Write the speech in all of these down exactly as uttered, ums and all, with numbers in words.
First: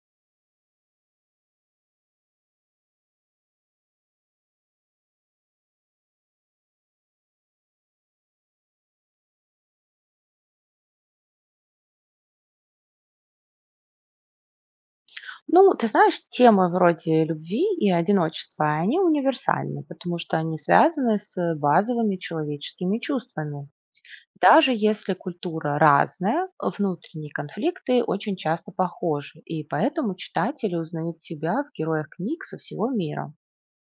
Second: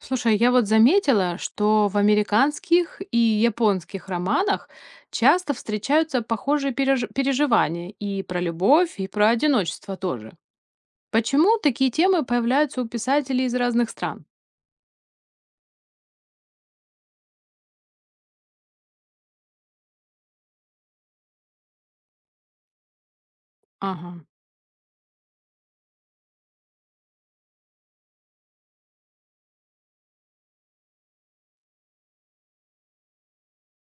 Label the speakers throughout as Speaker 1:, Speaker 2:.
Speaker 1: Слушай, я вот заметила, что в американских и японских романах часто встречаются похожие переж- переживания и про любовь, и про одиночество тоже. Почему такие темы появляются у писателей из разных стран?
Speaker 2: Ну, ты знаешь, темы вроде любви и одиночества, они универсальны, потому что они связаны с базовыми человеческими чувствами.
Speaker 1: Ага.
Speaker 2: Даже если культура разная, внутренние конфликты очень часто похожи, и поэтому читатели узнают себя в героях книг со всего мира.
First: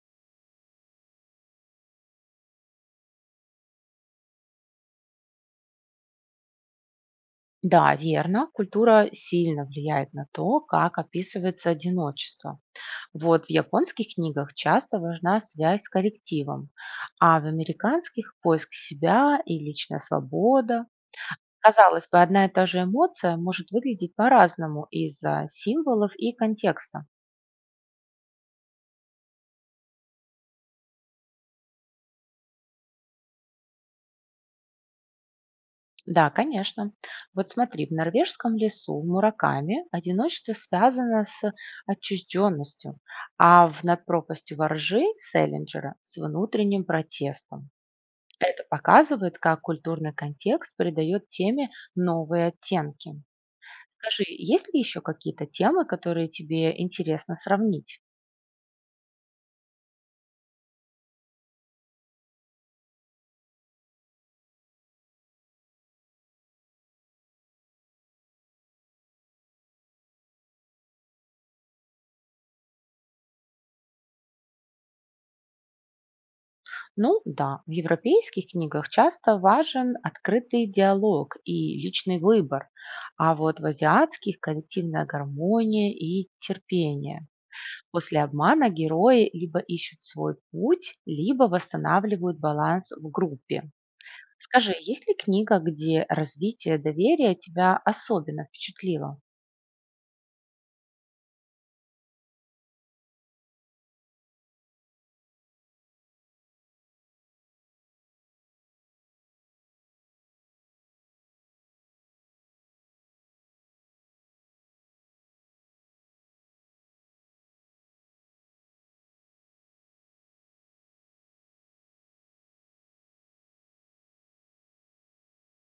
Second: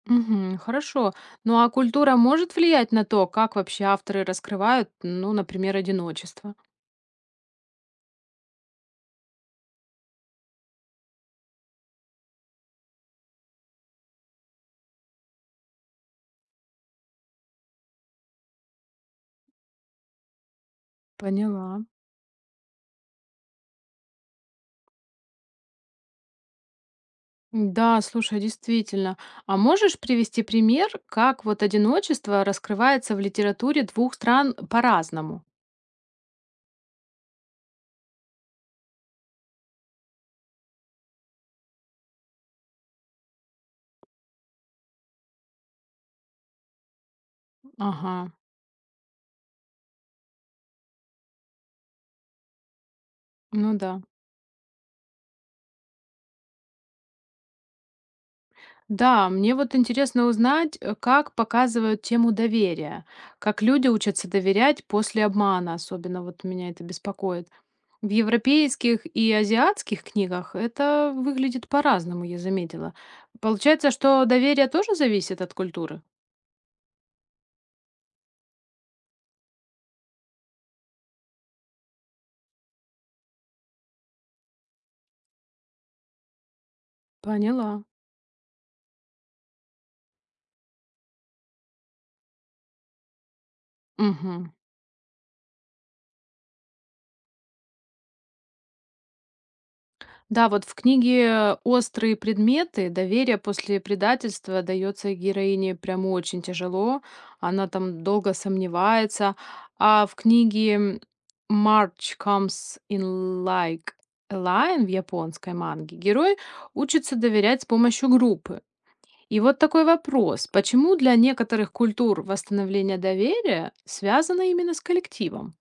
Speaker 1: Мгм, хорошо. Ну а культура может влиять на то, как вообще авторы раскрывают, ну, например, одиночество?
Speaker 2: Да, верно, культура сильно влияет на то, как описывается одиночество. Вот в японских книгах часто важна связь с коллективом, а в американских– поиск себя и личная свобода.
Speaker 1: Поняла.
Speaker 2: Казалось бы, одна и та же эмоция может выглядеть по-разному из-за символов и контекста.
Speaker 1: Да, слушай, действительно. А можешь привести пример, как вот одиночество раскрывается в литературе двух стран по-разному?
Speaker 2: Да, конечно. Вот смотри, в норвежском лесу Мураками одиночество связано с отчужденностью, а в «Над пропастью воржи» Селлинджера с внутренним протестом.
Speaker 1: Ага,
Speaker 2: Это показывает, как культурный контекст придает теме новые оттенки.
Speaker 1: ну да.
Speaker 2: Скажи, есть ли еще какие-то темы, которые тебе интересно сравнить?
Speaker 1: Да, мне вот интересно узнать, э, как показывают тему доверия, как люди учатся доверять после обмана, особенно вот меня это беспокоит. В европейских и азиатских книгах это выглядит по-разному, я заметила. Получается, что доверие тоже зависит от культуры?
Speaker 2: Ну да, в европейских книгах часто важен открытый диалог и личный выбор, а вот в азиатских– коллективная гармония и терпение.
Speaker 1: Поняла.
Speaker 2: После обмана герои либо ищут свой путь, либо восстанавливают баланс в группе.
Speaker 1: Мгм.
Speaker 2: Скажи, есть ли книга, где развитие доверия тебя особенно впечатлило?
Speaker 1: Да, вот в книге "Острые предметы" доверие после предательства дается героине прям очень тяжело. Она там долго сомневается. А в книге "March Comes in Like a Lion" в японской манге герой учится доверять с помощью группы. И вот такой вопрос: почему для некоторых культур восстановление доверия связано именно с коллективом?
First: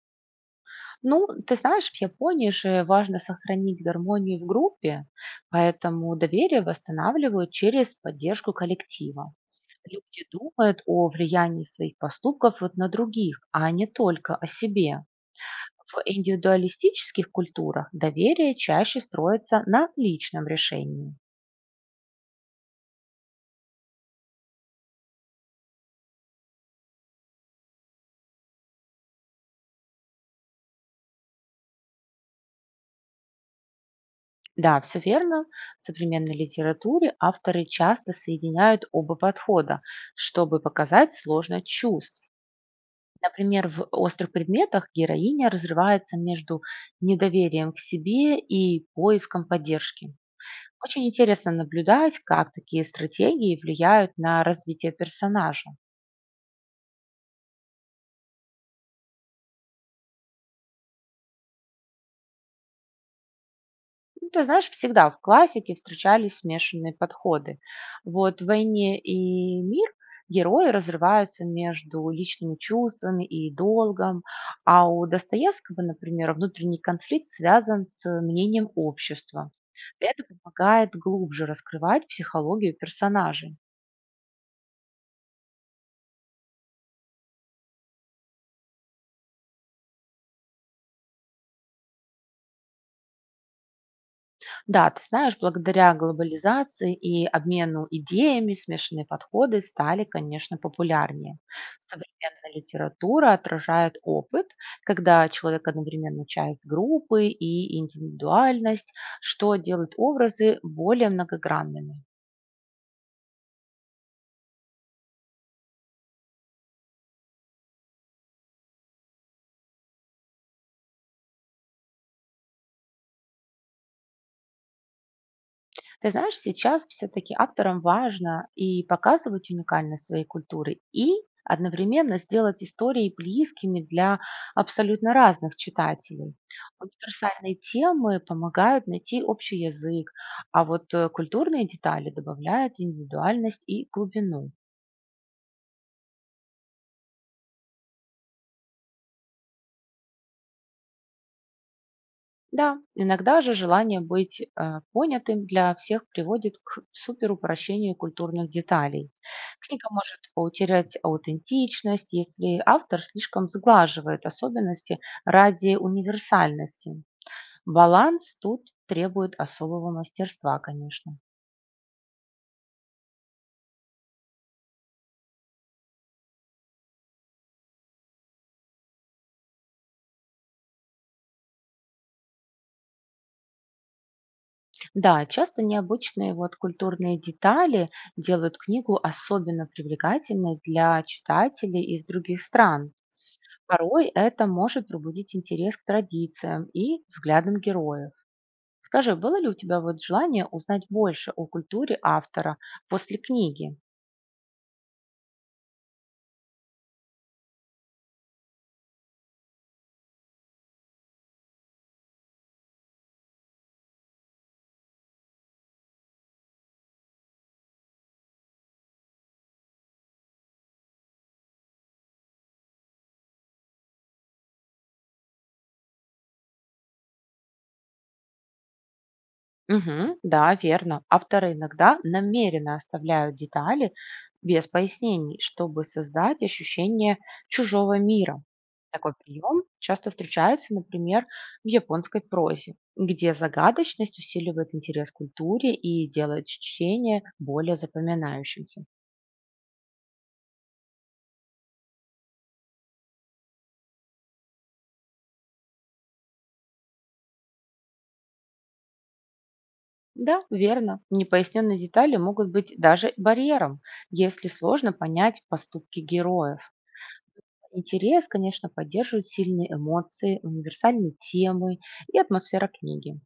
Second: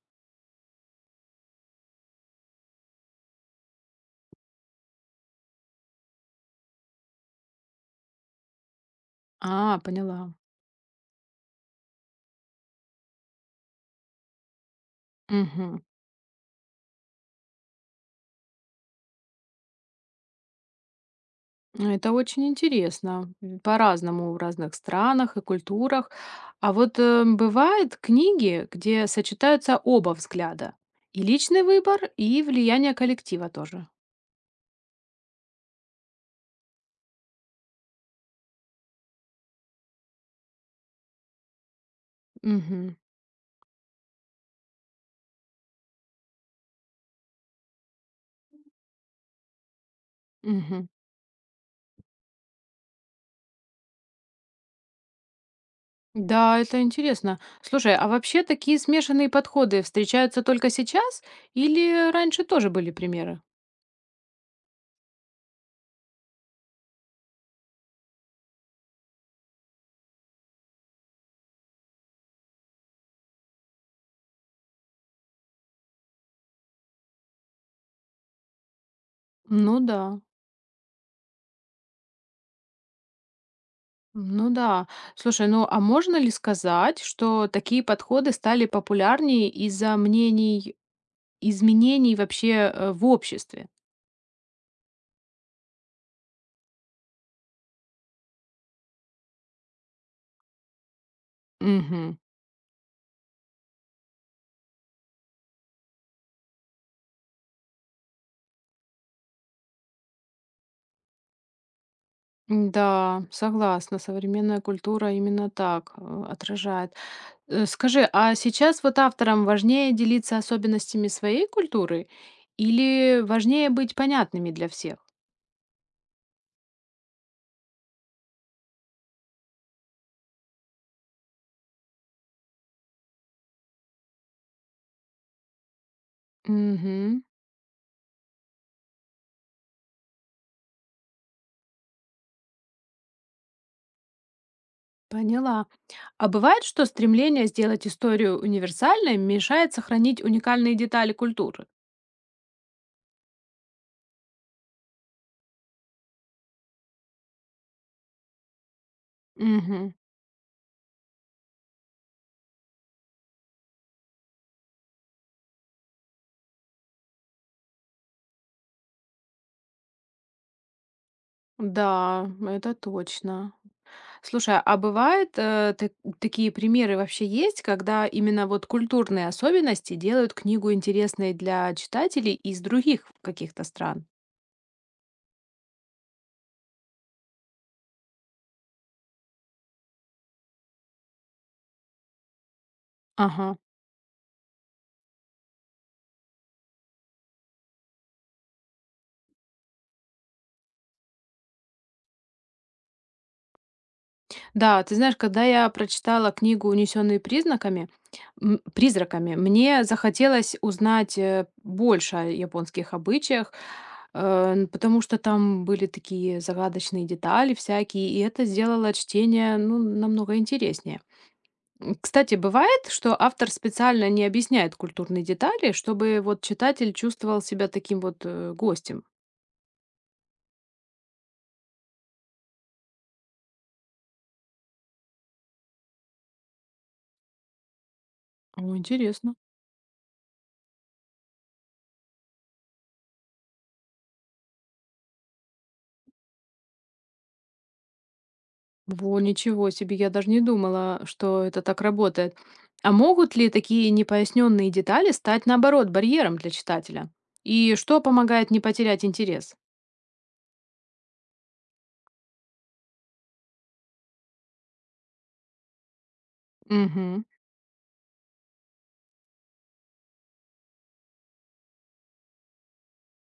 Speaker 2: Ну, ты знаешь, в Японии же важно сохранить гармонию в группе, поэтому доверие восстанавливают через поддержку коллектива.
Speaker 1: А,
Speaker 2: Люди
Speaker 1: поняла.
Speaker 2: думают о влиянии своих поступков вот на других, а не только о себе.
Speaker 1: Мгм.
Speaker 2: В индивидуалистических культурах доверие чаще строится на личном решении.
Speaker 1: Это очень интересно. М, по-разному в разных странах и культурах. А вот э, бывают книги, где сочетаются оба взгляда. И личный выбор, и влияние коллектива тоже.
Speaker 2: Да, все верно. В современной литературе авторы часто соединяют оба подхода, чтобы показать сложность чувств.
Speaker 1: Мгм.
Speaker 2: Например, в «Острых предметах» героиня разрывается между недоверием к себе и поиском поддержки.
Speaker 1: Мгм.
Speaker 2: Очень интересно наблюдать, как такие стратегии влияют на развитие персонажа.
Speaker 1: Да, это интересно. Слушай, а вообще такие смешанные подходы встречаются только сейчас или раньше тоже были примеры?
Speaker 2: Ну, ты знаешь, всегда в классике встречались смешанные подходы. Вот в «Войне и мир» герои разрываются между личными чувствами и долгом, а у Достоевского, например, внутренний конфликт связан с мнением общества.
Speaker 1: Ну да.
Speaker 2: Это помогает глубже раскрывать психологию персонажей.
Speaker 1: Ну да. Слушай, ну а можно ли сказать, что такие подходы стали популярнее из-за мнений изменений вообще, э, в обществе.
Speaker 2: Да, ты знаешь, благодаря глобализации и обмену идеями смешанные подходы стали, конечно, популярнее.
Speaker 1: Мгм.
Speaker 2: Современная литература отражает опыт, когда человек одновременно часть группы и индивидуальность, что делает образы более многогранными.
Speaker 1: Да, согласна, современная культура именно так, э, отражает. Э, скажи, а сейчас вот авторам важнее делиться особенностями своей культуры или важнее быть понятными для всех?
Speaker 2: Ты знаешь, сейчас все-таки авторам важно и показывать уникальность своей культуры, и одновременно сделать истории близкими для абсолютно разных читателей.
Speaker 1: Мгм.
Speaker 2: Универсальные темы помогают найти общий язык, а вот э, культурные детали добавляют индивидуальность и глубину.
Speaker 1: Поняла. А бывает, что стремление сделать историю универсальной мешает сохранить уникальные детали культуры?
Speaker 2: Да, иногда же желание быть э, понятым для всех приводит к суперупрощению культурных деталей. Книга
Speaker 1: Мгм.
Speaker 2: может потерять аутентичность, если автор слишком сглаживает особенности ради универсальности. Баланс тут требует особого мастерства, конечно.
Speaker 1: Да, это точно. Слушай, а бывает, э, ты такие примеры вообще есть, когда именно вот культурные особенности делают книгу интересной для читателей из других каких-то стран?
Speaker 2: Да, часто необычные вот культурные детали делают книгу особенно привлекательной для читателей из других стран.
Speaker 1: Ага.
Speaker 2: Порой это может пробудить интерес к традициям и взглядам героев. Скажи, было ли у тебя вот желание узнать больше о культуре автора после книги?
Speaker 1: Да, ты знаешь, когда я прочитала книгу «Унесенные признаками», м, призраками, мне захотелось узнать э, больше о японских обычаях, э, н- потому что там были такие загадочные детали всякие, и это сделало чтение, ну, намного интереснее. М, кстати, бывает, что автор специально не объясняет культурные детали, чтобы вот читатель чувствовал себя таким вот э, гостем.
Speaker 2: Мгм, да, верно. Авторы иногда намеренно оставляют детали без пояснений, чтобы создать ощущение чужого мира.
Speaker 1: О,
Speaker 2: Такой
Speaker 1: интересно.
Speaker 2: прием часто встречается, например, в японской прозе, где загадочность усиливает интерес к культуре и делает чтение более запоминающимся.
Speaker 1: Во, ничего себе, я даже не думала, что это так работает. А могут ли такие непоясненные детали стать, наоборот, барьером для читателя? И что помогает не потерять интерес?
Speaker 2: Да, верно. Непоясненные детали могут быть даже барьером, если сложно понять поступки героев.
Speaker 1: Угу.
Speaker 2: Интерес, конечно, поддерживают сильные эмоции, универсальные темы и атмосфера книги.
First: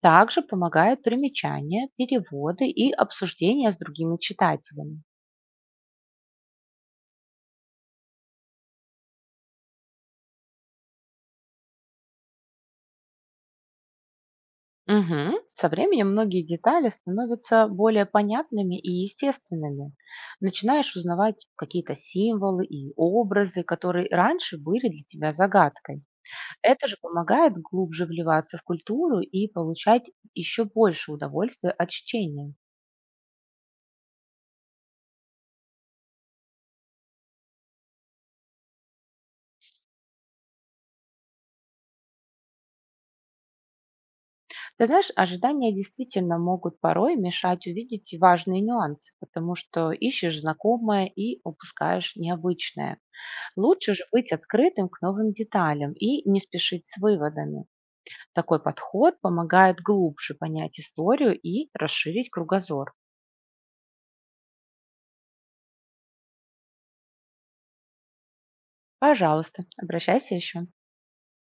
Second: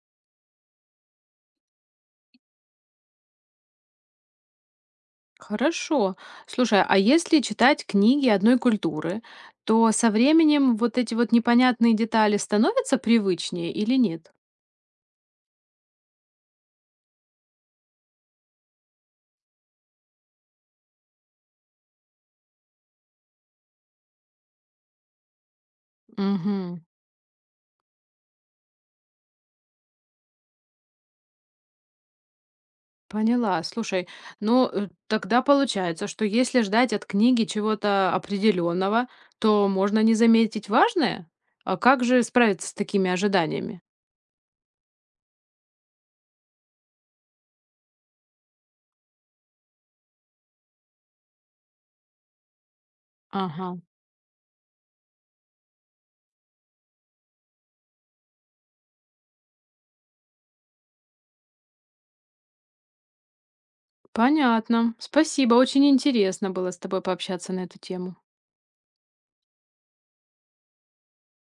Speaker 2: Также помогают примечания, переводы и обсуждения с другими читателями.
Speaker 1: Хорошо. Слушай, а если читать книги одной культуры, то со временем вот эти вот непонятные детали становятся привычнее или нет?
Speaker 2: Мгм. Со временем многие детали становятся более понятными и естественными. Начинаешь узнавать какие-то символы и образы, которые раньше были для тебя загадкой.
Speaker 1: Мгм.
Speaker 2: Это же помогает глубже вливаться в культуру и получать еще больше удовольствия от чтения.
Speaker 1: Поняла. Слушай, ну э, тогда получается, что если ждать от книги чего-то определенного, то можно не заметить важное? А как же справиться с такими ожиданиями?
Speaker 2: Ты знаешь, ожидания действительно могут порой мешать увидеть важные нюансы, потому что ищешь знакомое и упускаешь необычное.
Speaker 1: Ага,
Speaker 2: Лучше же быть открытым к новым деталям и не спешить с выводами. Такой подход помогает глубже понять историю и расширить кругозор.
Speaker 1: понятно. Спасибо, очень интересно было с тобой пообщаться на эту тему.
Speaker 2: Пожалуйста, обращайся еще.